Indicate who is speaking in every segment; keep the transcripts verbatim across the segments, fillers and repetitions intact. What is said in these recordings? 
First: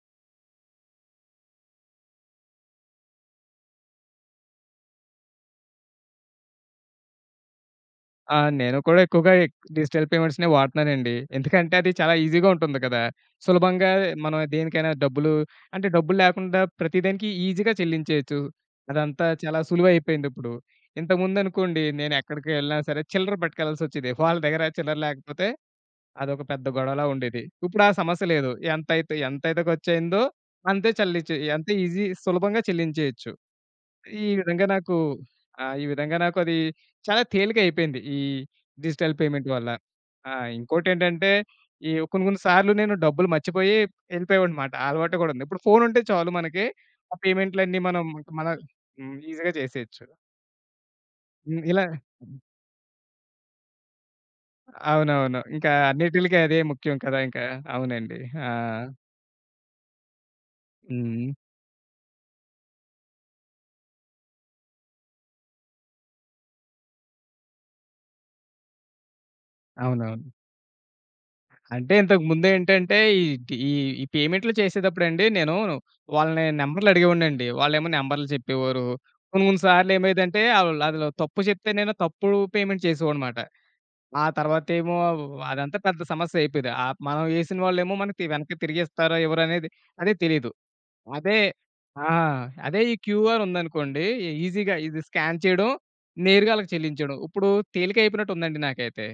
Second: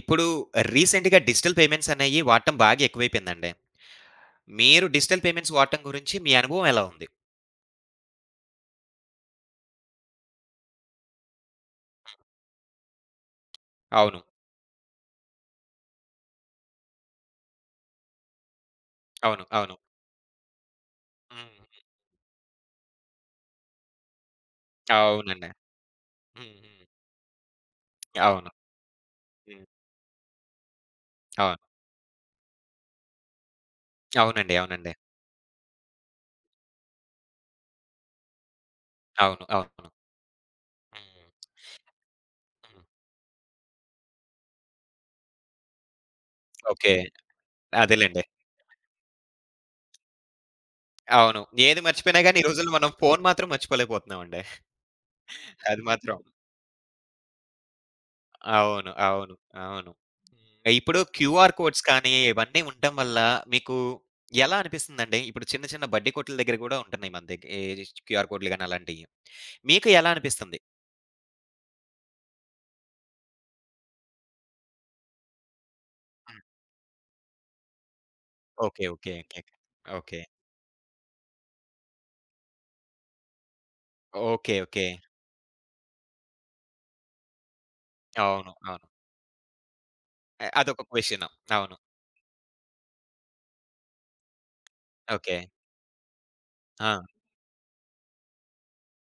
Speaker 1: ఇప్పుడు రీసెంట్‌గా digital payments అనేయి వాడటం బాగా ఎక్కువైపోయిందండి. మీరు డిజిటల్ పేమెంట్స్ వాడటం గురించి మీ అనుభవం ఎలా ఉంది?
Speaker 2: ఆ! నేను కూడా ఎక్కువగా ఎక్ డిజిటల్ పేమెంట్స్‌నే వాడుతున్నానండి. ఎందుకంటే అది చాలా ఈజీగా ఉంటుంది కదా! సులభంగా
Speaker 1: అవును.
Speaker 2: మనం దేనికైనా డబ్బులు అంటే డబ్బులు లేకుండా ప్రతి దానికి ఈజీగా చెల్లించేయొచ్చు. అదంతా
Speaker 1: అవును.
Speaker 2: చాలా
Speaker 1: అవును.
Speaker 2: సులువైపోయిందిప్పుడు.
Speaker 1: హ్మ్.
Speaker 2: ఇంతకుముందనుకోండి నేను ఎక్కడికి వెళ్ళినా సరే చిల్లర పట్టుకెళ్ళాల్సొచ్చేది. వాళ్ళ దగ్గర చిల్లర లేకపోతే
Speaker 1: అవునండి.
Speaker 2: అదొక
Speaker 1: హ్మ్.
Speaker 2: పెద్ద
Speaker 1: హ్మ్.
Speaker 2: గొడవలా ఉండేది. ఇప్పుడు ఆ సమస్య లేదు.
Speaker 1: అవును.
Speaker 2: ఎంతైతే ఎంతైతే
Speaker 1: హ్మ్.
Speaker 2: ఖర్చయిందో అంతే చెల్లించే
Speaker 1: అవును.
Speaker 2: అంతే ఈజీ సులభంగా చెల్లించేయొచ్చు. ఈ
Speaker 1: అవునండి.
Speaker 2: విధంగా
Speaker 1: అవునండి.
Speaker 2: నాకు ఆ! ఈ విధంగా నాకు అది చాలా తేలిక అయిపోయింది. ఈ డిజిటల్
Speaker 1: అవును.
Speaker 2: పేమెంట్ వల్ల.
Speaker 1: అవును.
Speaker 2: ఆ! ఇంకోటేంటంటే
Speaker 1: హ్మ్.
Speaker 2: ఈ కొన్ని కొన్ని సార్లు
Speaker 1: హ్మ్.
Speaker 2: నేను డబ్బులు మర్చిపోయి ఎళ్ళిపోయేవాడినమాట. ఆ అలవాటు కూడా ఉంది. ఇప్పుడు ఫోన్ ఉంటే చాలు మనకి
Speaker 1: ఓకే.
Speaker 2: ఆ పేమెంట్‌లన్నీ మనం
Speaker 1: అదేలెండి.
Speaker 2: మన హ్మ్. ఈజీ‌గా చేసేయొచ్చు.
Speaker 1: అవును.
Speaker 2: హ్మ్.
Speaker 1: ఏది
Speaker 2: ఇలా
Speaker 1: మర్చిపోయినా గాని ఈ రోజుల్లో మనం ఫోను మాత్రం మర్చిపోలేకపోతున్నామండి.
Speaker 2: అవునవును. ఇంకా
Speaker 1: అది మాత్రం.
Speaker 2: అన్నిటిలకి అదే ముఖ్యం కదా! ఇంకా. అవునండి. ఆ!
Speaker 1: అవును. అవును. అవును. హ్మ్. ఇప్పుడు
Speaker 2: హ్మ్.
Speaker 1: క్యూఆర్ కోడ్స్ కానీ, ఇవన్నీ ఉండటం వల్ల మీకు ఎలా అనిపిస్తుందండి? ఇప్పుడు చిన్న, చిన్న బడ్డీ కొట్టుల దగ్గర గూడా ఉంటున్నాయి మన దగ్గర ఈ క్యూఆర్ కోడ్‌లు గాని అలాంటియి. మీకు ఎలా
Speaker 2: అవునవును.
Speaker 1: అనిపిస్తుంది?
Speaker 2: అంటే ఇంతకు ముందేంటంటే, ఈ టి ఈ ఈ పేమెంట్లు చేసేటప్పుడండి నేను
Speaker 1: హ్మ్.
Speaker 2: వాళ్ళని నంబర్‌లు అడిగేవాడినండి. వాళ్ళేమో నంబర్‌లు చెప్పేవారు.
Speaker 1: ఓకే. ఓకే. ఓకే.
Speaker 2: కొన్ని కొన్ని సార్లు
Speaker 1: ఓకే.
Speaker 2: ఏమైందంటే ఆళ్ళు అదిలో తప్పు చెప్తే నేను తప్పుడు పేమెంట్ చేసేవాడినమాట. ఆ
Speaker 1: ఓకే. ఓకే.
Speaker 2: తర్వాతేమో అదంతా పెద్ద సమస్య అయిపోయేది. ఆహ్, మనం ఏసిన వాళ్ళేమో మనకి
Speaker 1: అవును.
Speaker 2: వెనక్కి
Speaker 1: అవును.
Speaker 2: తిరిగిస్తారో ఇవ్వరో అనేది అదే తెలీదు.
Speaker 1: అ- అదొక క్వెషన్.
Speaker 2: అదే
Speaker 1: అవును.
Speaker 2: ఆ! అదే ఈ క్యూఆర్ ఉందనుకోండి ఈజీగా ఇది స్కాన్
Speaker 1: ఓకే.
Speaker 2: చేయడం, నేరుగా ఆళ్ళకి
Speaker 1: ఆ!
Speaker 2: చెల్లించడం. ఇప్పుడు తేలికయిపోయినట్టుందండి నాకైతే.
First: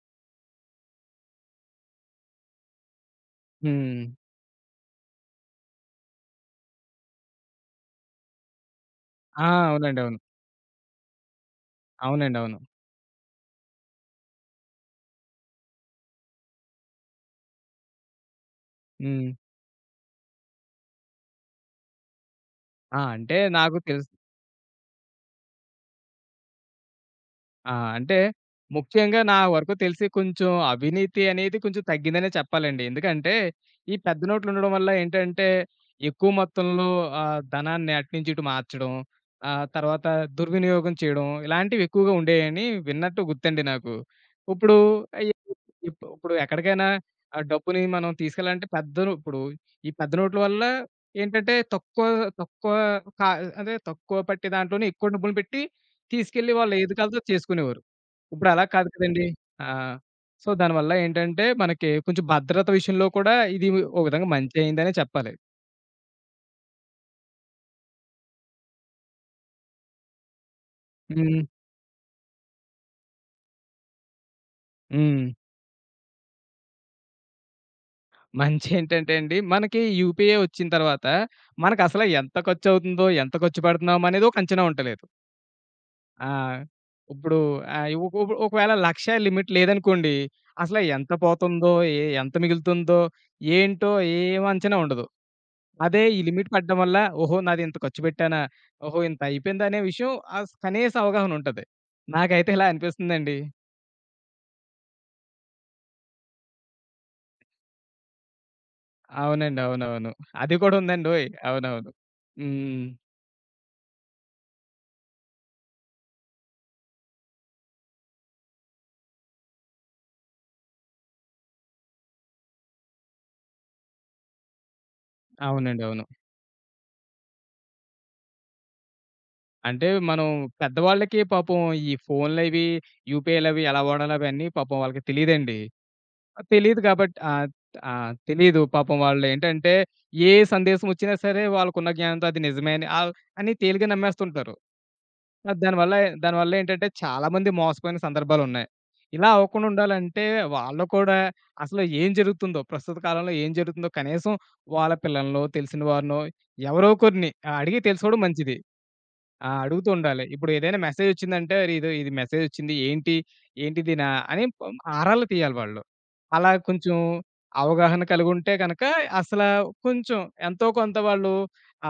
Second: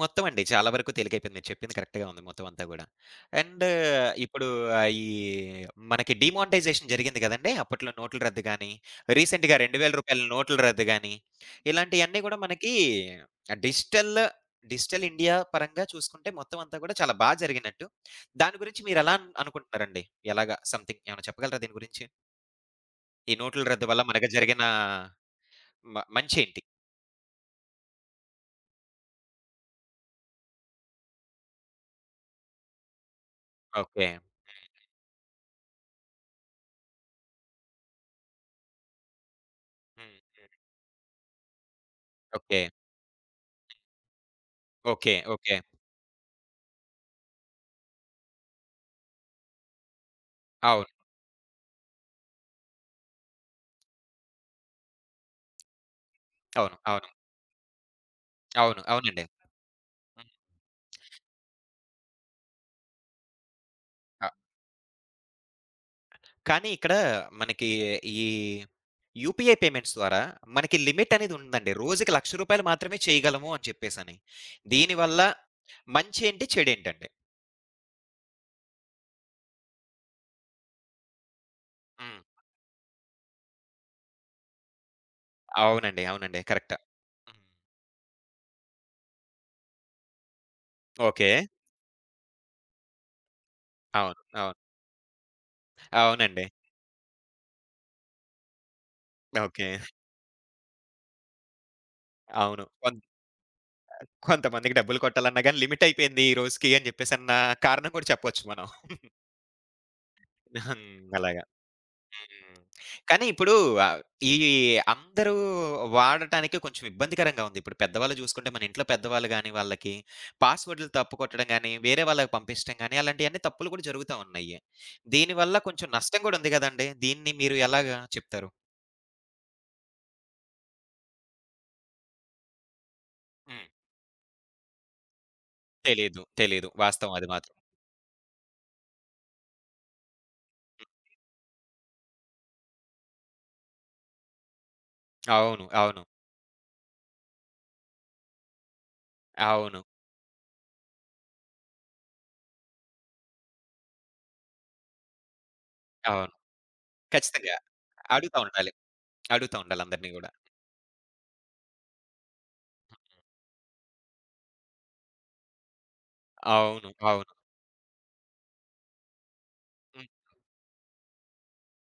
Speaker 1: మొత్తం అండి. చాలా వరకు తేలికైపోయింది. మీరు చెప్పింది కరెక్ట్‌గా ఉంది మొత్తం అంతా గూడా. అండ్
Speaker 2: హ్మ్.
Speaker 1: ఇప్పుడు ఆహ్, ఈ మనకి డీమానిటైజేషన్ జరిగింది గదండీ! అప్పట్లో నోట్ల రద్దు గాని,
Speaker 2: ఆ!
Speaker 1: రీసెంట్‌గా రూ.
Speaker 2: అవునండి. అవును.
Speaker 1: రెండు వేల నోట్ల రద్దు గాని, ఇలాంటియన్నీ
Speaker 2: అవునండి.
Speaker 1: గూడా
Speaker 2: అవును.
Speaker 1: మనకి డిజిటల్, డిజిటల్ ఇండియా పరంగా చూసుకుంటే మొత్తం అంతా గూడా చాలా బా జరిగినట్టు. దాని గురించి మీరెలా అన్
Speaker 2: హ్మ్.
Speaker 1: అనుకుంటున్నారండి? ఎలాగా సంథింగ్ ఏమైనా చెప్పగలరా దీని గురించి?
Speaker 2: ఆ!
Speaker 1: ఈ
Speaker 2: అంటే
Speaker 1: నోట్ల
Speaker 2: నాకు
Speaker 1: రద్దు వల్ల
Speaker 2: తెలుసు.
Speaker 1: మనకు జరిగిన మ మంచేంటి?
Speaker 2: ఆ! అంటే ముఖ్యంగా నా వరకు తెలిసి కొంచెం అవినీతి అనేది కొంచెం తగ్గిందనే చెప్పాలండి. ఎందుకంటే ఈ
Speaker 1: ఓకే.
Speaker 2: పెద్ద నోట్లు ఉండడం వల్ల ఏంటంటే ఎక్కువ మొత్తంలో ఆహ్, ధనాన్ని అటు నుంచి ఇటు మార్చడం, ఆహ్, తర్వాత
Speaker 1: హ్మ్.
Speaker 2: దుర్వినియోగం చేయడం ఇలాంటివి ఎక్కువగా
Speaker 1: ఓకే.
Speaker 2: ఉండేయని విన్నట్టు గుర్తండి నాకు. ఇప్పుడు
Speaker 1: ఓకే.
Speaker 2: ఇ
Speaker 1: ఓకే.
Speaker 2: ఇప్ ఇప్పుడు ఎక్కడికైనా ఆ డబ్బుని మనం తీసుకెళ్ళాలంటే పెద్ద ఇప్పుడు ఈ పెద్ద నోట్ల వల్ల
Speaker 1: అవును.
Speaker 2: ఏంటంటే తక్కువ తక్కువ కా అదే తక్కువ పట్టే దాంట్లోనే ఎక్కువ డబ్బులు పెట్టి తీసుకెళ్ళి వాళ్ళు
Speaker 1: అవును.
Speaker 2: ఏది
Speaker 1: అవును.
Speaker 2: కావాలితే అది చేసుకునేవారు. ఇప్పుడు అలా
Speaker 1: అవును.
Speaker 2: కాదు
Speaker 1: అవునండి.
Speaker 2: కదండీ! ఆ!
Speaker 1: హ్మ్.
Speaker 2: సో, దానివల్ల ఏంటంటే మనకి కొంచెం భద్రత విషయంలో కూడా ఇది ఒక విధంగా
Speaker 1: ఆహ్,
Speaker 2: మంచి అయిందనే చెప్పాలి.
Speaker 1: కానీ ఇక్కడ మనకి ఈ యూపీఐ పేమెంట్స్ ద్వారా మనకి లిమిట్ అనేది
Speaker 2: హ్మ్.
Speaker 1: ఉందండి. రోజుకి రూ. లక్ష మాత్రమే చేయగలము అని చెప్పేసని. దీనివల్ల
Speaker 2: హ్మ్.
Speaker 1: మంచేంటి? చెడేంటండి?
Speaker 2: మంచి ఏంటంటే అండి, మనకి యూపీఐ వచ్చిన తర్వాత మనకసల
Speaker 1: హ్మ్.
Speaker 2: ఎంత ఖర్చవుతుందో, ఎంత ఖర్చు పెడుతున్నాం అనేది ఒక అంచనా ఉంటలేదు.
Speaker 1: అవునండి.
Speaker 2: ఆ!
Speaker 1: అవునండి. కరెక్ట్.
Speaker 2: ఇప్పుడు
Speaker 1: హ్మ్.
Speaker 2: ఆహ్, ఒక ఒక ఒకవేళ ఒక లక్ష లిమిట్ లేదనుకోండి, అసల ఎంత
Speaker 1: ఓకే.
Speaker 2: పోతుందో, ఎ ఎంత మిగులుతుందో, ఏంటో
Speaker 1: అవును.
Speaker 2: ఏం
Speaker 1: అవును.
Speaker 2: అంచనా ఉండదు. అదే ఈ
Speaker 1: అవునండి.
Speaker 2: లిమిట్ పడడం వల్ల, ఓహో! నాదింత ఖర్చు పెట్టానా? ఓహో! ఇంత
Speaker 1: ఓకే.
Speaker 2: అయిపోయిందనే విషయం అస్ కనీస అవగాహనుంటది. నాకైతే
Speaker 1: అవును.
Speaker 2: ఇలా
Speaker 1: కొంత్
Speaker 2: అనిపిస్తుందండి.
Speaker 1: కొంతమందికి డబ్బులు కొట్టాలన్నా గాని లిమిట్ అయిపోయింది ఈ రోజుకి అని చెప్పేసన్న కారణం కూడా చెప్పొచ్చు మనం.
Speaker 2: అవునండి. అవునవును. అది కూడా
Speaker 1: హ్మ్.
Speaker 2: ఉందండోయ్!
Speaker 1: అలాగ.
Speaker 2: అవునవును.
Speaker 1: హ్మ్.
Speaker 2: హ్మ్.
Speaker 1: కానీ ఇప్పుడు ఆహ్, ఈ అందరూ వాడటానికి కొంచెం ఇబ్బందికరంగా ఉంది. ఇప్పుడు పెద్దవాళ్ళు చూసుకుంటే మన ఇంట్లో పెద్దవాళ్ళు గాని, వాళ్ళకి పాస్‌వర్డ్‌లు తప్పు కొట్టడం గాని, వేరే వాళ్ళకి పంపించడం గాని, అలాంటియన్నీ తప్పులు కూడా జరుగుతా ఉన్నాయి. దీనివల్ల
Speaker 2: అవునండి.
Speaker 1: కొంచెం
Speaker 2: అవును.
Speaker 1: నష్టం కూడా ఉంది గదండీ! దీన్ని మీరు ఎలాగా చెప్తారు?
Speaker 2: అంటే మనం పెద్దవాళ్ళకి పాపం ఈ ఫోన్‌లవి, యూపీఐలవి
Speaker 1: హ్మ్.
Speaker 2: ఎలా వాడాలో అవన్నీ పాపం వాళ్ళకి తెలీదండి.
Speaker 1: తెలీదు.
Speaker 2: ఆహ్,
Speaker 1: తెలీదు.
Speaker 2: తెలీదు కాబట్టి
Speaker 1: వాస్తవం అది
Speaker 2: ఆహ్,
Speaker 1: మాత్రం.
Speaker 2: ఆ! తెలీదు. పాపం వాళ్ళేంటంటే, ఏ సందేశం వచ్చినా సరే వాళ్ళకున్న జ్ఞానంతో అది నిజమే అని ఆల్ అని తేలిగ్గా నమ్మేస్తుంటారు. ఆ!
Speaker 1: అవును.
Speaker 2: దానివల్ల
Speaker 1: అవును.
Speaker 2: దానివల్ల ఏంటంటే చాలామంది మోసపోయిన సందర్భాలున్నాయి. ఇలా అవ్వకుండా
Speaker 1: అవును.
Speaker 2: ఉండాలంటే వాళ్ళు కూడా అసలు ఏం జరుగుతుందో, ప్రస్తుత కాలంలో ఏం జరుగుతుందో కనీసం వాళ్ళ పిల్లలనో, తెలిసిన వారినో
Speaker 1: అవును.
Speaker 2: ఎవరో ఒకరిని
Speaker 1: ఖచ్చితంగా.
Speaker 2: అడిగి తెలుసుకోవడం
Speaker 1: అడుగుతా
Speaker 2: మంచిది.
Speaker 1: ఉండాలి.
Speaker 2: ఆ!
Speaker 1: అడుగుతా ఉండాలి
Speaker 2: అడుగుతూ
Speaker 1: అందరిని
Speaker 2: ఉండాలి.
Speaker 1: గూడా.
Speaker 2: ఇప్పుడు ఏదైనా మెసేజ్ వచ్చిందంటే "ఇదో ఇది మెసేజ్ వచ్చింది. ఏంటి? ఏంటిదినా?" అని పం ఆరాలు తీయాలి వాళ్ళు. అలా
Speaker 1: అవును.
Speaker 2: కొంచెం
Speaker 1: అవును.
Speaker 2: అవగాహన కలిగుంటే గనక అసల
Speaker 1: హ్మ్.
Speaker 2: కొంచెం ఎంతో కొంత వాళ్ళు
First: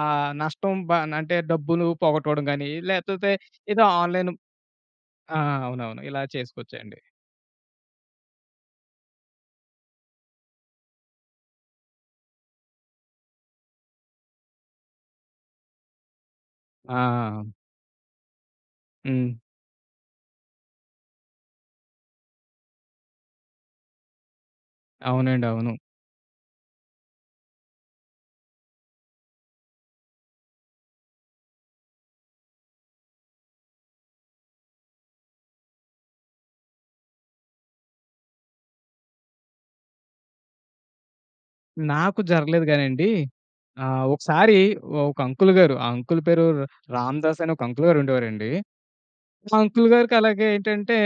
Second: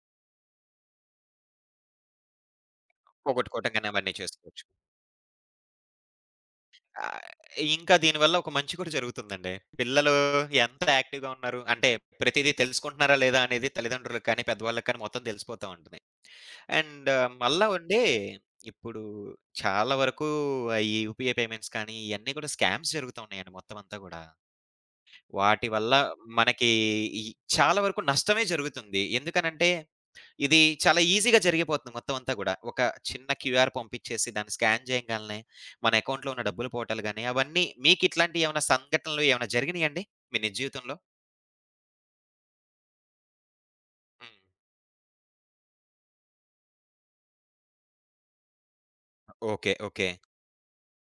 Speaker 2: ఆహ్, నష్టం బ అంటే డబ్బులు పోగొట్టుకోవడం గానీ, లేకపోతే
Speaker 1: పోగొట్టుకోవటం
Speaker 2: ఏదో
Speaker 1: గాని అవన్నీ
Speaker 2: ఆన్‌లైన్
Speaker 1: చేసుకోవచ్చు.
Speaker 2: ఆ! అవునవును. ఇలా చేసుకోవచ్చండి.
Speaker 1: ఆహ్, ఇంకా దీనివల్ల ఒక మంచి కూడా జరుగుతుందండి. పిల్లలు ఎంత యాక్టివ్‌గా ఉన్నారు అంటే ప్రతీదీ తెలుసుకుంటున్నారా లేదా అనేది తల్లిదండ్రులకు కానీ, పెద్దవాళ్ళకి కానీ మొత్తం తెలిసిపోతా ఉంటుంది. అండ్
Speaker 2: ఆ!
Speaker 1: మళ్ళా ఉండి ఇప్పుడు
Speaker 2: హ్మ్.
Speaker 1: చాలా వరకు ఈ యూపీఐ పేమెంట్స్ కానీ ఇయన్నీ కూడా స్కామ్స్ జరుగుతూ ఉన్నాయండి మొత్తం అంతా గూడా.
Speaker 2: అవునండి.
Speaker 1: వాటి
Speaker 2: అవును.
Speaker 1: వల్ల మనకి ఈ చాలా వరకు నష్టమే జరుగుతుంది. ఎందుకనంటే ఇది చాలా ఈజీగా జరిగిపోతుంది మొత్తం అంతా గూడా. ఒక చిన్న క్యూఆర్ పంపించేసి దాన్ని స్కాన్ చేయంగాల్నే మన అకౌంట్‌లో ఉన్న డబ్బులు పోవటాలు గాని, అవన్నీ మీకిట్లాంటియి ఏమైనా సంఘటనలు ఏమైనా జరిగినియండి మీ నిజ జీవితంలో?
Speaker 2: నాకు జరగలేదు గానండి. ఆహ్,
Speaker 1: హ్మ్.
Speaker 2: ఒకసారి ఒక అంకుల్ గారు, ఆ అంకుల్ పేరు రామదాస్ అని ఒక అంకుల్ గారు ఉండేవారండి. మా
Speaker 1: ఓకే.
Speaker 2: Uncle
Speaker 1: okay.
Speaker 2: గారికి అలాగే ఏంటంటే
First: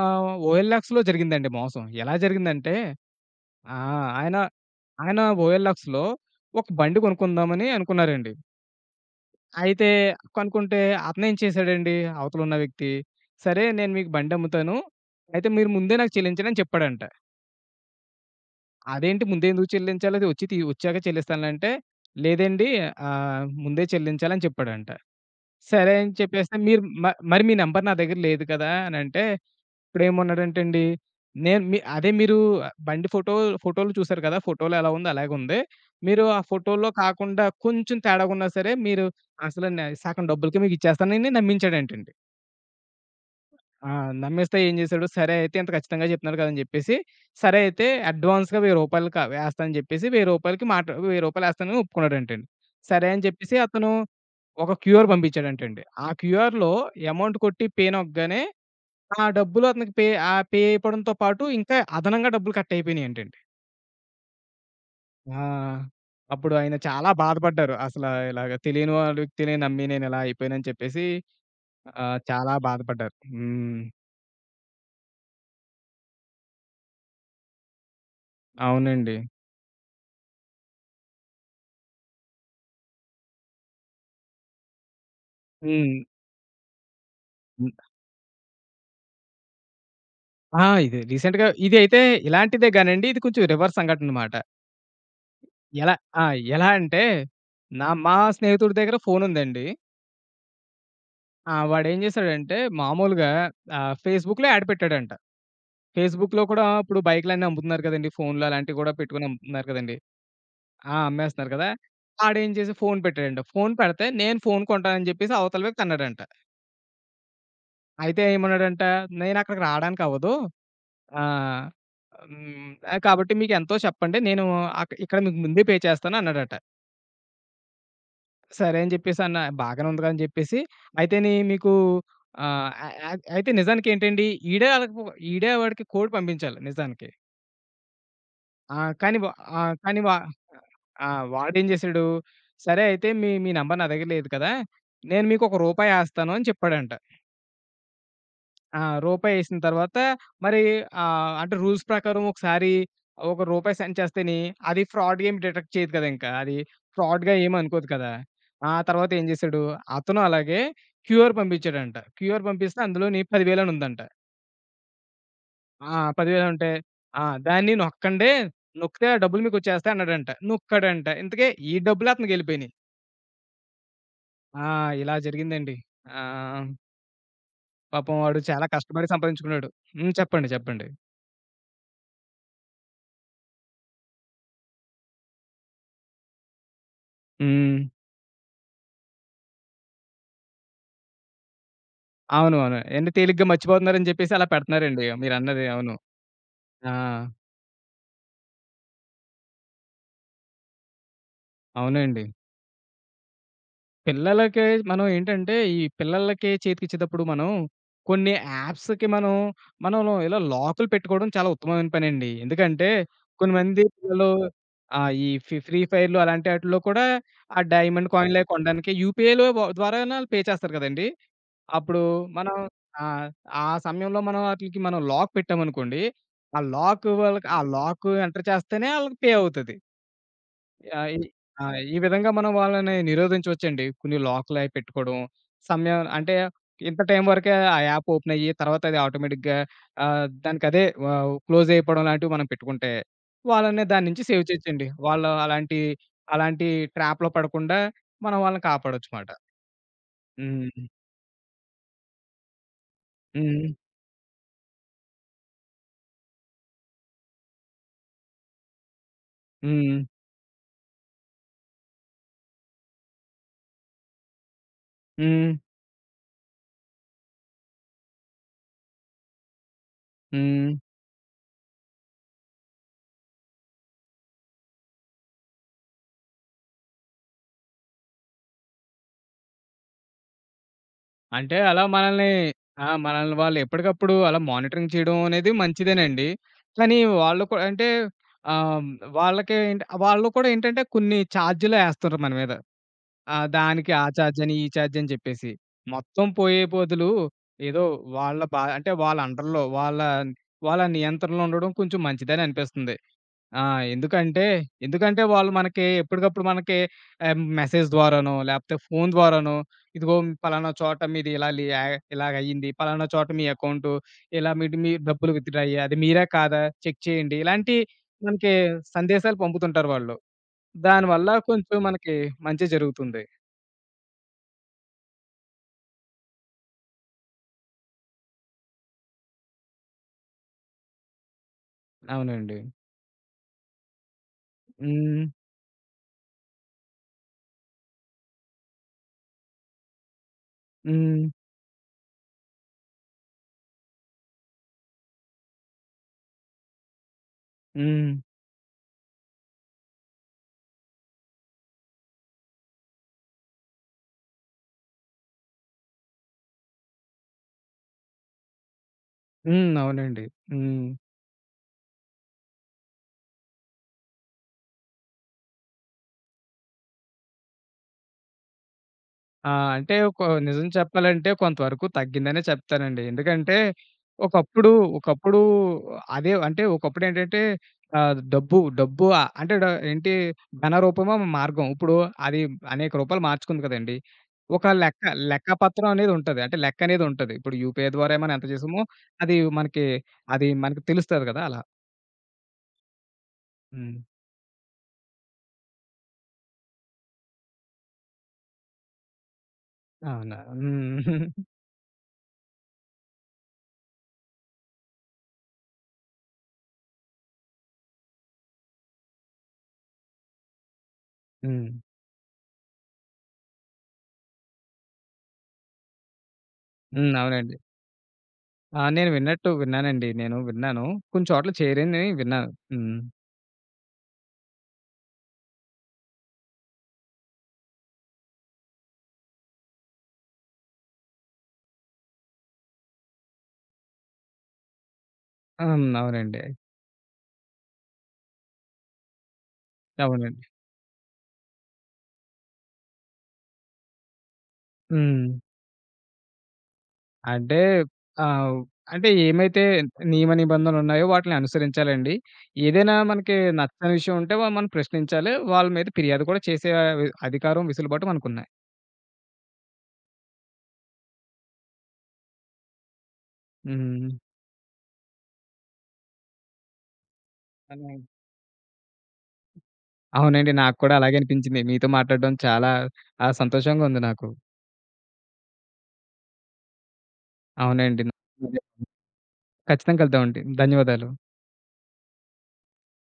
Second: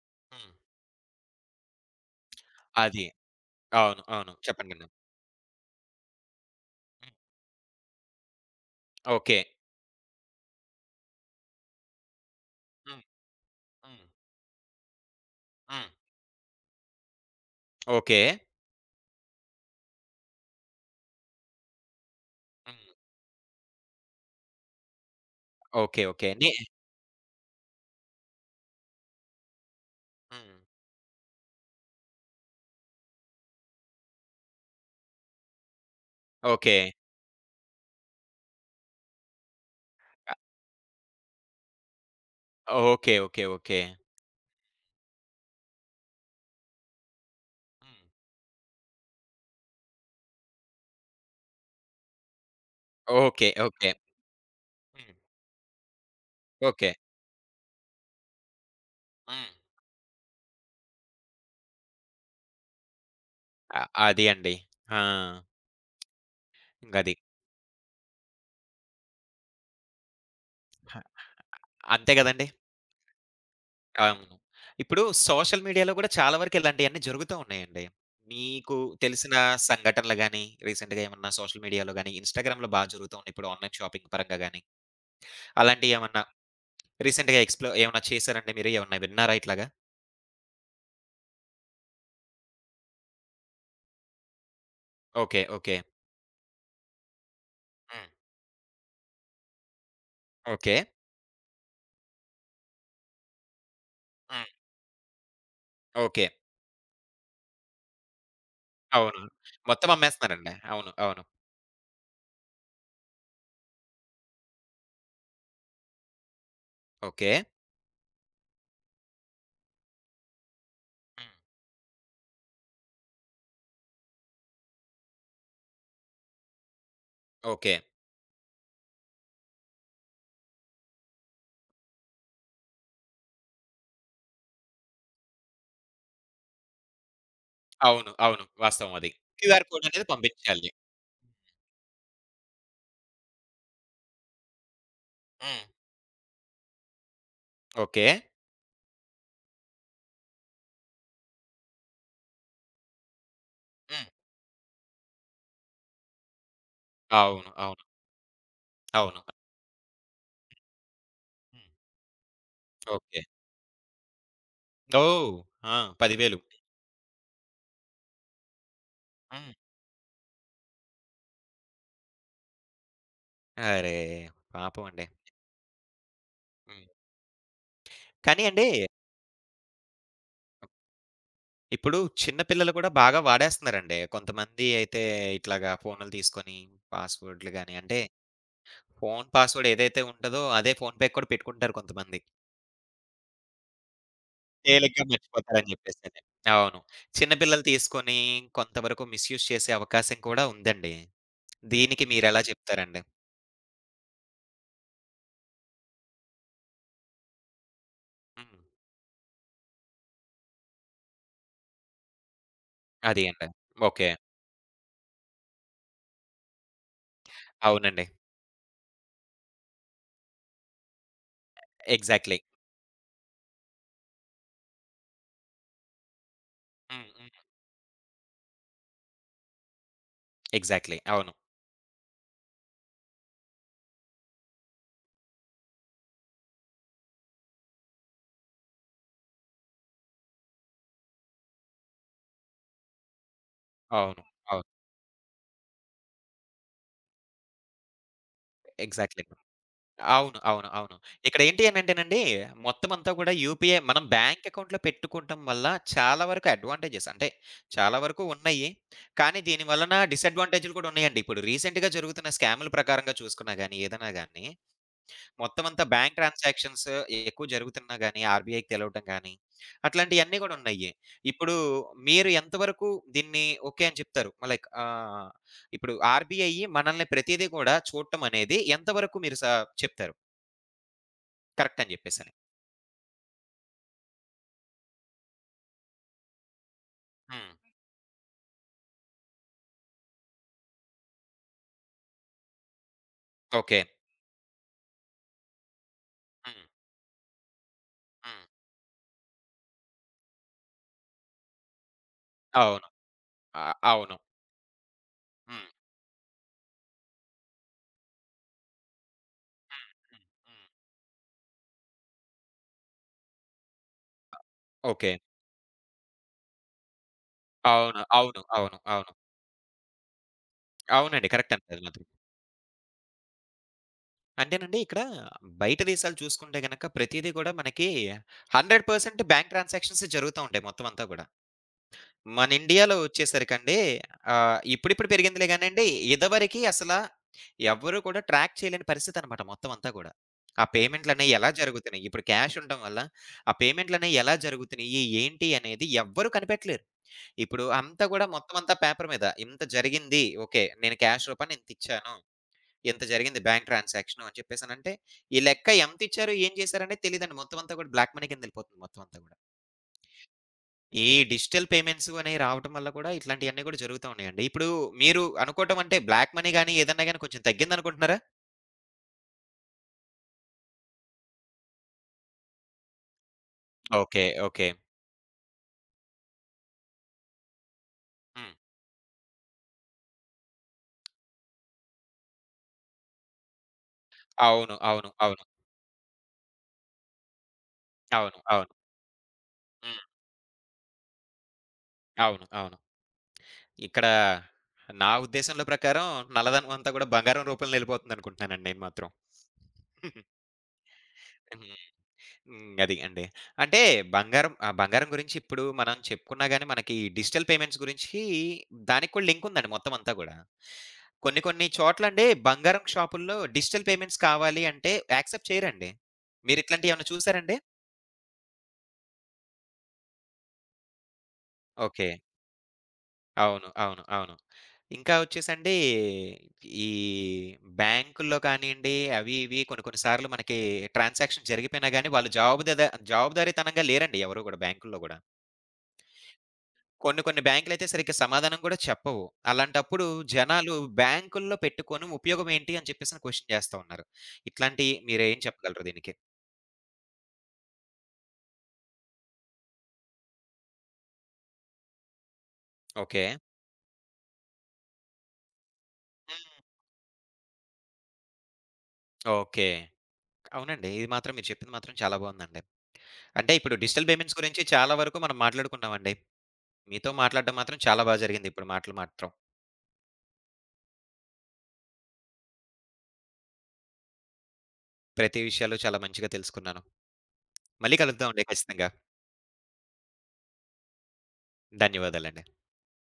Speaker 2: ఆహ్,
Speaker 1: హ్మ్.
Speaker 2: ఓఎల్ఎక్స్‌లో జరిగిందండి మోసం. ఎలా జరిగిందంటే
Speaker 1: అది. అవును.
Speaker 2: ఆహ్,
Speaker 1: అవును.
Speaker 2: ఆయన
Speaker 1: చెప్పండి విన్నాను.
Speaker 2: ఆయన ఓఎల్ఎక్స్‌లో ఒక బండి
Speaker 1: హ్మ్.
Speaker 2: కొనుక్కుందామని అనుకున్నారండి.
Speaker 1: ఓకే.
Speaker 2: అయితే కనుక్కుంటే అతనేం చేశాడండి అవతలున్న వ్యక్తి,
Speaker 1: హ్మ్.
Speaker 2: "సరే నేను
Speaker 1: హ్మ్.
Speaker 2: మీకు బండి అమ్ముతాను. అయితే మీరు
Speaker 1: హ్మ్.
Speaker 2: ముందే నాకు చెల్లించండి" అని చెప్పాడంట.
Speaker 1: ఓకే.
Speaker 2: అదేంటి ముందే ఎందుకు చెల్లించాలి? అది వచ్చి తీ వచ్చాక చెల్లిస్తానులంటే, "లేదండి
Speaker 1: హ్మ్.
Speaker 2: ఆహ్, ముందే చెల్లించాలి" అని చెప్పాడంట. సరే
Speaker 1: ఓకే.
Speaker 2: అని
Speaker 1: ఓకే. ని
Speaker 2: చెప్పేస్తే, "మీరు మ మరి మీ నంబర్ నా దగ్గర లేదు కదా!" అనంటే
Speaker 1: హ్మ్.
Speaker 2: ఇప్పుడేమన్నాడంటే అండి, నేను మీ అదే మీరు బండి ఫోటో ఫోటోలు చూసారు కదా! ఫోటోలో ఎలా ఉందో అలాగే ఉంది. మీరు ఆ
Speaker 1: ఓకే.
Speaker 2: ఫోటోలో కాకుండా కొంచెం తేడాగున్నా సరే మీరు అసలు నే సగం
Speaker 1: అ
Speaker 2: డబ్బులకే మీకిచ్చేస్తానని నమ్మించాడంటండి.
Speaker 1: ఓకే. ఓకే. ఓకే.
Speaker 2: ఆ! నమ్మేస్తే ఏం చేశాడు, సరే అయితే ఇంత ఖచ్చితంగా చెప్తున్నారు కదా! అని చెప్పేసి, సరే అయితే
Speaker 1: హ్మ్.
Speaker 2: అడ్వాన్స్‌గా రూ. వెయ్యి క వేస్తా అని చెప్పేసి రూ. 1000కి మాట రూ. వెయ్యి ఏస్తానని ఒప్పుకున్నాడంటండి. సరే అని
Speaker 1: ఓకే.
Speaker 2: చెప్పేసి అతను
Speaker 1: ఓకే.
Speaker 2: ఒక క్యూఆర్
Speaker 1: హ్మ్.
Speaker 2: పంపించాడంటండి. ఆ క్యూఆర్‌లో
Speaker 1: ఓకే.
Speaker 2: అమౌంట్ కొట్టి పే నొక్కగానే ఆ
Speaker 1: హ్మ్.
Speaker 2: డబ్బులు అతనికి పే ఆహ్, పే అయిపోవడంతో పాటు ఇంకా అదనంగా డబ్బులు కట్ అయిపోయినాయంటండి.
Speaker 1: అ అది అండి. ఆ!
Speaker 2: ఆ! అప్పుడు ఆయన చాలా
Speaker 1: ఇంగది.
Speaker 2: బాధపడ్డారు. అసలా ఇలాగ తెలియని వాళ్ళ వ్యక్తిని నమ్మి నేనిలా అయిపోయానని చెప్పేసి
Speaker 1: అంతే
Speaker 2: ఆహ్,
Speaker 1: గదండీ!
Speaker 2: చాలా బాధపడ్డారు. హ్మ్.
Speaker 1: అవును. ఇప్పుడు సోషల్ మీడియాలో గూడా చాలా వరకు ఇలాంటియన్నీ జరుగుతూ ఉన్నాయండి. మీకు
Speaker 2: అవునండి.
Speaker 1: తెలిసిన సంఘటనలు గాని, రీసెంట్‌గా ఏమన్నా సోషల్ మీడియాలో గాని, ఇన్‌స్టాగ్రామ్‌లో బా జరుగుతూ ఉన్నాయి. ఇప్పుడు ఆన్‌లైన్ షాపింగ్ పరంగా గాని,
Speaker 2: హ్మ్.
Speaker 1: అలాంటియేమన్నా రీసెంట్‌గా ఎక్స్‌ప్లో
Speaker 2: హ్మ్.
Speaker 1: ఏమన్నా చేశారండి మీరు? ఏమన్నా విన్నారా ఇట్లాగా?
Speaker 2: ఆ! ఇది రీసెంట్‌గా ఇదైతే ఇలాంటిదే గానండి. ఇది కొంచెం రివర్స్ సంఘటన మాట.
Speaker 1: ఓకే. ఓకే.
Speaker 2: ఎలా ఆ! ఎలా అంటే నా
Speaker 1: హ్మ్.
Speaker 2: మా స్నేహితుడి దగ్గర ఫోనుందండి.
Speaker 1: ఓకే.
Speaker 2: ఆ! వాడేం చేశాడంటే మామూలుగా ఆహ్, ఫేస్‌బుక్‌లో
Speaker 1: హ్మ్.
Speaker 2: యాడ్ పెట్టాడంట.
Speaker 1: ఓకే.
Speaker 2: ఫేస్‌బుక్‌లో కూడా ఇప్పుడు బైక్‌లన్నీ అమ్ముతున్నారు కదండీ! ఫోన్‌లు అలాంటివి కూడా
Speaker 1: అవును.
Speaker 2: పెట్టుకొని అమ్ముతున్నారు
Speaker 1: మొత్తం
Speaker 2: కదండీ!
Speaker 1: అమ్మేస్తున్నారండి. అవును.
Speaker 2: ఆ!
Speaker 1: అవును.
Speaker 2: అమ్మేస్తున్నారు కదా! ఆడేం చేసి ఫోన్ పెట్టాడంట. ఫోన్ పెడితే నేను ఫోన్ కొంటానని చెప్పేసి అవతల వ్యక్తి అన్నాడంట.
Speaker 1: ఓకే.
Speaker 2: అయితే ఏమన్నాడంట, "నేనక్కడికి రాడానికి అవ్వదు.
Speaker 1: హ్మ్.
Speaker 2: ఆహ్, హ్మ్, కాబట్టి మీకెంతో చెప్పండి. నేను అక్ ఇక్కడ మీకు ముందే పే చేస్తాను" అన్నాడట.
Speaker 1: ఓకే.
Speaker 2: సరే అని చెప్పేసి అన్న బాగానే ఉంది కదా! అని చెప్పేసి అయితేని మీకు ఆహ్, అ అ అయితే నిజానికేంటండి ఈడే ఆళ్ళకి ఈడే వాడికి కోడ్ పంపించాలి నిజానికి.
Speaker 1: అవును. అవును.
Speaker 2: ఆ!
Speaker 1: వాస్తవం అది.
Speaker 2: కానీ వా ఆ!
Speaker 1: క్యూఆర్ కోడ్
Speaker 2: కానీ
Speaker 1: అనేది
Speaker 2: వా
Speaker 1: పంపించాలి.
Speaker 2: ఆ! వాడేం చేసాడు, సరే అయితే మీ మీ నంబర్ నా దగ్గర లేదు కదా! నేను మీకు ఒక
Speaker 1: హ్మ్.
Speaker 2: రూపాయి ఎస్తాను అని చెప్పాడంట.
Speaker 1: ఓకే.
Speaker 2: ఆ! రూపాయి ఎసిన తర్వాత మరి ఆహ్, అంటే రూల్స్ ప్రకారం ఒకసారి ఒక రూపాయి సెండ్
Speaker 1: హ్మ్.
Speaker 2: చేస్తేని అది ఫ్రాడ్‌గా ఏమి డిటెక్ట్ చేయదు కదా! ఇంకా. అది ఫ్రాడ్‌గా
Speaker 1: అవును.
Speaker 2: ఏమి
Speaker 1: అవును.
Speaker 2: అనుకోదు కదా! ఆ తర్వాత
Speaker 1: అవును.
Speaker 2: ఏం చేసాడు, అతను అలాగే క్యూఆర్
Speaker 1: హ్మ్.
Speaker 2: పంపించాడంట. క్యూఆర్ పంపిస్తే అందులోని
Speaker 1: ఓకే.
Speaker 2: పది వేలు అని ఉందంట.
Speaker 1: ఓహ్! ఆ!
Speaker 2: ఆ!
Speaker 1: పది వేలు
Speaker 2: పది వేలు ఉంటే, ఆ! దాన్ని నొక్కండి. నొక్కితే ఆ డబ్బులు
Speaker 1: హ్మ్.
Speaker 2: మీకొచ్చేస్తాయి అన్నాడంట. నొక్కాడంట. ఇంతకీ ఈ డబ్బులు అతనికెళ్ళిపోయినియి.
Speaker 1: అరే!
Speaker 2: ఆ!
Speaker 1: పాపం అండి.
Speaker 2: ఇలా జరిగిందండి. ఆహ్,
Speaker 1: హ్మ్.
Speaker 2: పాపం వాడు
Speaker 1: కానీ
Speaker 2: చాలా
Speaker 1: అండి,
Speaker 2: కష్టపడి సంపాదించుకున్నాడు. హ్మ్. చెప్పండి. చెప్పండి.
Speaker 1: ఇప్పుడు చిన్న పిల్లలు కూడా బాగా వాడేస్తున్నారండి. కొంతమంది అయితే ఇట్లాగా ఫోనులు తీసుకొని పాస్‌వర్డ్‌లు గాని,
Speaker 2: హ్మ్.
Speaker 1: అంటే ఫోను పాస్‌వర్డ్ ఏదైతే ఉంటదో అదే ఫోన్‌పే కూడా పెట్టుకుంటారు కొంతమంది.
Speaker 2: అవును. అవును. ఏంటే తేలిగ్గా మర్చిపోతున్నారని చెప్పేసి అలా
Speaker 1: తేలిగ్గా
Speaker 2: పెడుతున్నారండి. మీరన్నది
Speaker 1: మర్చిపోతారని
Speaker 2: అవును.
Speaker 1: చెప్పేసని. అవును.
Speaker 2: ఆ!
Speaker 1: చిన్న పిల్లలు తీసుకొని కొంతవరకు మిస్‌యూజ్ చేసే అవకాశం కూడా ఉందండి. దీనికి
Speaker 2: అవునండి.
Speaker 1: మీరెలా చెప్తారండి?
Speaker 2: పిల్లలకే మనం ఏంటంటే, ఈ పిల్లలకే చేతికిచ్చేటప్పుడు మనం కొన్ని
Speaker 1: హ్మ్.
Speaker 2: యాప్స్‌కి మనం, మనం, ఇలా లాకులు పెట్టుకోవడం చాలా ఉత్తమమైన పనండి. ఎందుకంటే,
Speaker 1: అది అండి.
Speaker 2: కొంతమంది
Speaker 1: ఓకే.
Speaker 2: పిల్లలు ఆహ్, ఈ ఫి ఫ్రీ ఫైర్‌లు అలాంటి ఆటిల్లో కూడా ఆ
Speaker 1: అవునండి.
Speaker 2: డైమండ్ కాయిన్‌లవి కొనడానికి యూపీఐ‌లో వ ద్వారానా పే చేస్తారు కదండీ! అప్పుడు
Speaker 1: ఎగ్జాక్ట్‌లీ.
Speaker 2: మనం ఆహ్, ఆ సమయంలో మనం ఆటిలికి మనం లాక్ పెట్టామనుకోండి, ఆ లాక్
Speaker 1: హ్మ్. హ్మ్.
Speaker 2: వాళ్ళకి ఆ లాక్ ఎంటర్ చేస్తేనే ఆళ్ళకి పే అవుతది.
Speaker 1: ఎగ్జాక్ట్‌లీ.
Speaker 2: ఆహ్, ఈ
Speaker 1: అవును.
Speaker 2: ఆ! ఈ విధంగా మనం వాళ్ళని నిరోధించవచ్చండి. కొన్ని లాక్‌లయి పెట్టుకోవడం. సమయం అంటే ఇంత టైం వరకే ఆ యాప్ ఓపెన్ అయ్యి తర్వాత అది ఆటోమేటిక్‌గా ఆహ్, దానికదే ఆహ్, క్లోజ్ అయిపోవడం లాంటివి మనం పెట్టుకుంటే, వాళ్ళని దాని
Speaker 1: అవును.
Speaker 2: నుంచి సేవ్
Speaker 1: అవును.
Speaker 2: చేయొచ్చండి. వాళ్ళు అలాంటి, అలాంటి ట్రాప్‌లో పడకుండా మనం వాళ్ళని కాపాడొచ్చు
Speaker 1: ఎగ్జాక్ట్‌లీ.
Speaker 2: మాట.
Speaker 1: అవును. అవును.
Speaker 2: హ్మ్.
Speaker 1: అవును. ఇక్కడ ఏంటి అనంటేనండి, మొత్తం అంతా కూడా
Speaker 2: హ్మ్.
Speaker 1: యూపీఐ మనం బ్యాంక్ అకౌంట్‌లో పెట్టుకోవటం వల్ల చాలా వరకు అడ్వాంటేజెస్ అంటే, చాలా వరకు ఉన్నాయి. కానీ దీని వలన
Speaker 2: హ్మ్.
Speaker 1: డిసడ్వాంటేజ్‌లు కూడా ఉన్నాయండి. ఇప్పుడు రీసెంట్‌గా జరుగుతున్న స్కామ్‌ల ప్రకారంగా చూసుకున్నా గాని, ఏదైనా గాని
Speaker 2: హ్మ్. హ్మ్.
Speaker 1: మొత్తమంతా బ్యాంక్ ట్రాన్సాక్షన్స్ ఎక్కువ జరుగుతున్నా గాని, ఆర్‌బీఐకి తెలవటం గాని, అట్లాంటియన్నీ గూడా
Speaker 2: హ్మ్.
Speaker 1: ఉన్నాయి. ఇప్పుడు మీరు ఎంతవరకు దీన్ని ఓకే అని చెప్తారు? లైక్ ఆహ్, ఇప్పుడు ఆర్‌బీఐ మనల్ని ప్రతీదీ గూడా చూడటం అనేది ఎంతవరకు మీరు స చెప్తారు?
Speaker 2: అంటే
Speaker 1: కరెక్ట్
Speaker 2: అలా
Speaker 1: అని
Speaker 2: మనల్ని
Speaker 1: జెప్పేసని.
Speaker 2: ఆ! మనల్ని వాళ్ళు ఎప్పటికప్పుడు అలా మానిటరింగ్ చేయడం అనేది మంచిదేనండి. కానీ వాళ్ళు
Speaker 1: హ్మ్.
Speaker 2: కూడా అంటే ఆహ్, వాళ్ళకి ఏంటి వాళ్ళు కూడా ఏంటంటే కొన్ని చార్జ్‌లు ఏస్తారు మన మీద. ఆహ్,
Speaker 1: ఓకే.
Speaker 2: దానికి ఆ చార్జ్ అని, ఈ చార్జ్ అని చెప్పేసి. మొత్తం పోయే
Speaker 1: హ్మ్.
Speaker 2: బదులు ఏదో వాళ్ళ
Speaker 1: హ్మ్.
Speaker 2: బా అంటే వాళ్ళ అండర్‌లో వాళ్ళ వాళ్ళ నియంత్రణలో ఉండడం కొంచెం మంచిదని
Speaker 1: అవును.
Speaker 2: అనిపిస్తుంది. ఆ!
Speaker 1: ఆ! అవును.
Speaker 2: ఎందుకంటే, ఎందుకంటే వాళ్ళు
Speaker 1: హ్మ్.
Speaker 2: మనకి ఎప్పటికప్పుడు మనకి ఆహ్, మెసేజ్ ద్వారానో, లేపోతే ఫోను ద్వారానో,
Speaker 1: హ్మ్.
Speaker 2: ఇదిగో
Speaker 1: హ్మ్.
Speaker 2: పలానా చోట మీది ఇలా లి యా ఇలాగయింది. పలానా చోట మీ అకౌంటు ఇలా మీటి మీ
Speaker 1: ఓకే.
Speaker 2: డబ్బులు విత్‌డ్రా అయ్యాయి. అది మీరా? కాదా? చెక్ చేయండి. ఇలాంటి
Speaker 1: అవును. అవును.
Speaker 2: మనకి
Speaker 1: అవును. అవును.
Speaker 2: సందేశాలు పంపుతుంటారు వాళ్ళు.
Speaker 1: అవునండి.
Speaker 2: దానివల్ల
Speaker 1: కరెక్ట్ అండి
Speaker 2: కొంచెం
Speaker 1: అది మాత్రం.
Speaker 2: మనకి మంచే జరుగుతుంది.
Speaker 1: అంటేనండి ఇక్కడ బయట దేశాలు చూసుకుంటే గనక ప్రతీదీ కూడా మనకి వంద శాతం బ్యాంక్ ట్రాన్సాక్షన్స్ జరుగుతా ఉంటాయి మొత్తం అంతా కూడా. మన
Speaker 2: అవునండి.
Speaker 1: ఇండియాలో వచ్చేసరికండి ఆహ్, ఇప్పుడిప్పుడు
Speaker 2: హ్మ్.
Speaker 1: పెరిగిందిలే గానండి. ఇదివరకి అసల ఎవ్వరు కూడా ట్రాక్ చేయలేని పరిస్థితనమాట మొత్తం అంతా గూడా. ఆ
Speaker 2: హ్మ్.
Speaker 1: పేమెంట్‌లనేయి ఎలా జరుగుతున్నాయి? ఇప్పుడు క్యాష్ ఉండడం వల్ల ఆ పేమెంట్‌లనేయి ఎలా జరుగుతున్నాయి? ఏంటి? అనేది ఎవ్వరు కనిపెట్టలేరు. ఇప్పుడు అంతా
Speaker 2: హ్మ్.
Speaker 1: గూడా మొత్తం అంతా పేపర్ మీద ఇంత జరిగింది. ఓకే. నేను క్యాష్ రూపాన ఇంతిచ్చాను. ఇంత జరిగింది బ్యాంక్ ట్రాన్సాక్షన్ అని చెప్పేసనంటే, ఈ లెక్క ఎంతిచ్చారు, ఏం చేశారనేది తెలీదండి. మొత్తం అంతా కూడా బ్లాక్ మనీ కిందెళ్ళిపోతుంది మొత్తం అంతా గూడా.
Speaker 2: హ్మ్. అవునండి. హ్మ్.
Speaker 1: ఈ డిజిటల్ పేమెంట్స్ అనేవి రావటం వల్ల కూడా ఇట్లాంటియన్నీ కూడా జరుగుతా ఉన్నాయండి. ఇప్పుడు మీరు అనుకోవటం అంటే బ్లాక్ మనీ గాని, ఏదన్నా గాని కొంచెం తగ్గిందనుకుంటున్నారా?
Speaker 2: ఆ! అంటే కొ నిజం చెప్పాలంటే కొంతవరకు తగ్గిందనే చెప్తానండి. ఎందుకంటే
Speaker 1: ఓకే. ఓకే.
Speaker 2: ఒకప్పుడు, ఒకప్పుడు అదే అంటే ఒకప్పుడేంటంటే ఆహ్,
Speaker 1: హ్మ్.
Speaker 2: డబ్బు, డబ్బు ఆహ్, అంటే డ ఏంటి ధన రూపమో మార్గం. ఇప్పుడు అది అనేక రూపాలు మార్చుకుంది కదండీ! ఒక
Speaker 1: అవును.
Speaker 2: లెక్క,
Speaker 1: అవును. అవును.
Speaker 2: లెక్క పత్రం అనేది ఉంటది. అంటే లెక్క అనేది ఉంటది. ఇప్పుడు యూపీఐ ద్వారా మనం
Speaker 1: అవును.
Speaker 2: ఎంత
Speaker 1: అవును.
Speaker 2: చేసామో అది మనకి,
Speaker 1: హ్మ్.
Speaker 2: అది మనకి తెలుస్తది కదా! అలా.
Speaker 1: అవును. అవును.
Speaker 2: హ్మ్.
Speaker 1: ఇక్కడ నా ఉద్దేశంలో ప్రకారం నల్లధనం అంతా కూడా బంగారం రూపంలో ఎళ్ళిపోతుందనుకుంటున్నానండి నేను మాత్రం.
Speaker 2: అవునా! హ్మ్.
Speaker 1: హ్మ్. అది అండి. అంటే బంగారం ఆహ్, బంగారం గురించి ఇప్పుడు మనం చెప్పుకున్నా గాని మనకి డిజిటల్ పేమెంట్స్ గురించి దానికి కూడా లింక్ ఉందండి మొత్తం అంతా గూడా. కొన్ని కొన్ని
Speaker 2: హ్మ్.
Speaker 1: చోట్లండి బంగారం షాపుల్లో డిజిటల్ పేమెంట్స్ కావాలి అంటే యాక్సెప్ట్ చేయరండి. మీరు ఇట్లాంటియేమన్నా
Speaker 2: హ్మ్. అవునండి.
Speaker 1: చూసారండి?
Speaker 2: ఆ! నేను విన్నట్టు విన్నానండి. నేను విన్నాను. కొన్ని చోట్ల చేరింది
Speaker 1: ఓకే.
Speaker 2: విన్నాను. హ్మ్.
Speaker 1: అవును. అవును. అవును. ఇంకా వచ్చేసండి ఈ బ్యాంకుల్లో కానియండి అవి ఇవి కొన్ని కొన్ని సార్లు మనకి ట్రాన్సాక్షన్ జరిగిపోయినా గాని వాళ్ళు జవాబుదద జవాబుదారీతనంగా లేరండి ఎవరు గూడా బ్యాంకుల్లో గూడా.
Speaker 2: హ్మ్. అవునండి.
Speaker 1: కొన్ని కొన్ని బ్యాంకులయితే సరిగ్గా సమాధానం కూడా చెప్పవు. అలాంటప్పుడు
Speaker 2: అవునండి.
Speaker 1: జనాలు బ్యాంకుల్లో పెట్టుకొని ఉపయోగం ఏంటి అని చెప్పేసని క్వెషన్ చేస్తా ఉన్నారు. ఇట్లాంటియి
Speaker 2: హ్మ్.
Speaker 1: మీరేం చెప్పగలరు దీనికి?
Speaker 2: అంటే ఆహ్, అంటే ఏమైతే నియమ నిబంధనలున్నాయో వాటిని అనుసరించాలండి. ఏదైనా
Speaker 1: ఓకే.
Speaker 2: మనకి నచ్చని విషయం ఉంటే వ మనం ప్రశ్నించాలి. వాళ్ళ మీద ఫిర్యాదు కూడా
Speaker 1: హ్మ్.
Speaker 2: చేసే అధికారం, వెసులుబాటు మనకున్నాయి.
Speaker 1: ఓకే. అవునండి. ఇది మాత్రం మీరు చెప్పింది మాత్రం చాలా బావుందండి. అంటే ఇప్పుడు డిజిటల్
Speaker 2: హ్మ్.
Speaker 1: పేమెంట్స్ గురించి చాలా వరకు మనం మాట్లాడుకున్నామండి. మీతో మాట్లాడడం మాత్రం చాలా
Speaker 2: అవునండి.
Speaker 1: బా జరిగింది ఇప్పుడు మాటలు మాత్రం.
Speaker 2: అవునండి. నాకు కూడా అలాగే అనిపించింది. మీతో మాట్లాడడం చాలా ఆహ్, సంతోషంగా ఉంది నాకు.
Speaker 1: ప్రతి విషయాలు చాలా మంచిగా తెలుసుకున్నాను. మళ్ళీ
Speaker 2: అవునండి.
Speaker 1: కలుద్దామండి ఖచ్చితంగా.
Speaker 2: ఖచ్చితంగా కలుద్దామండి. ధన్యవాదాలు.
Speaker 1: ధన్యవాదాలండి.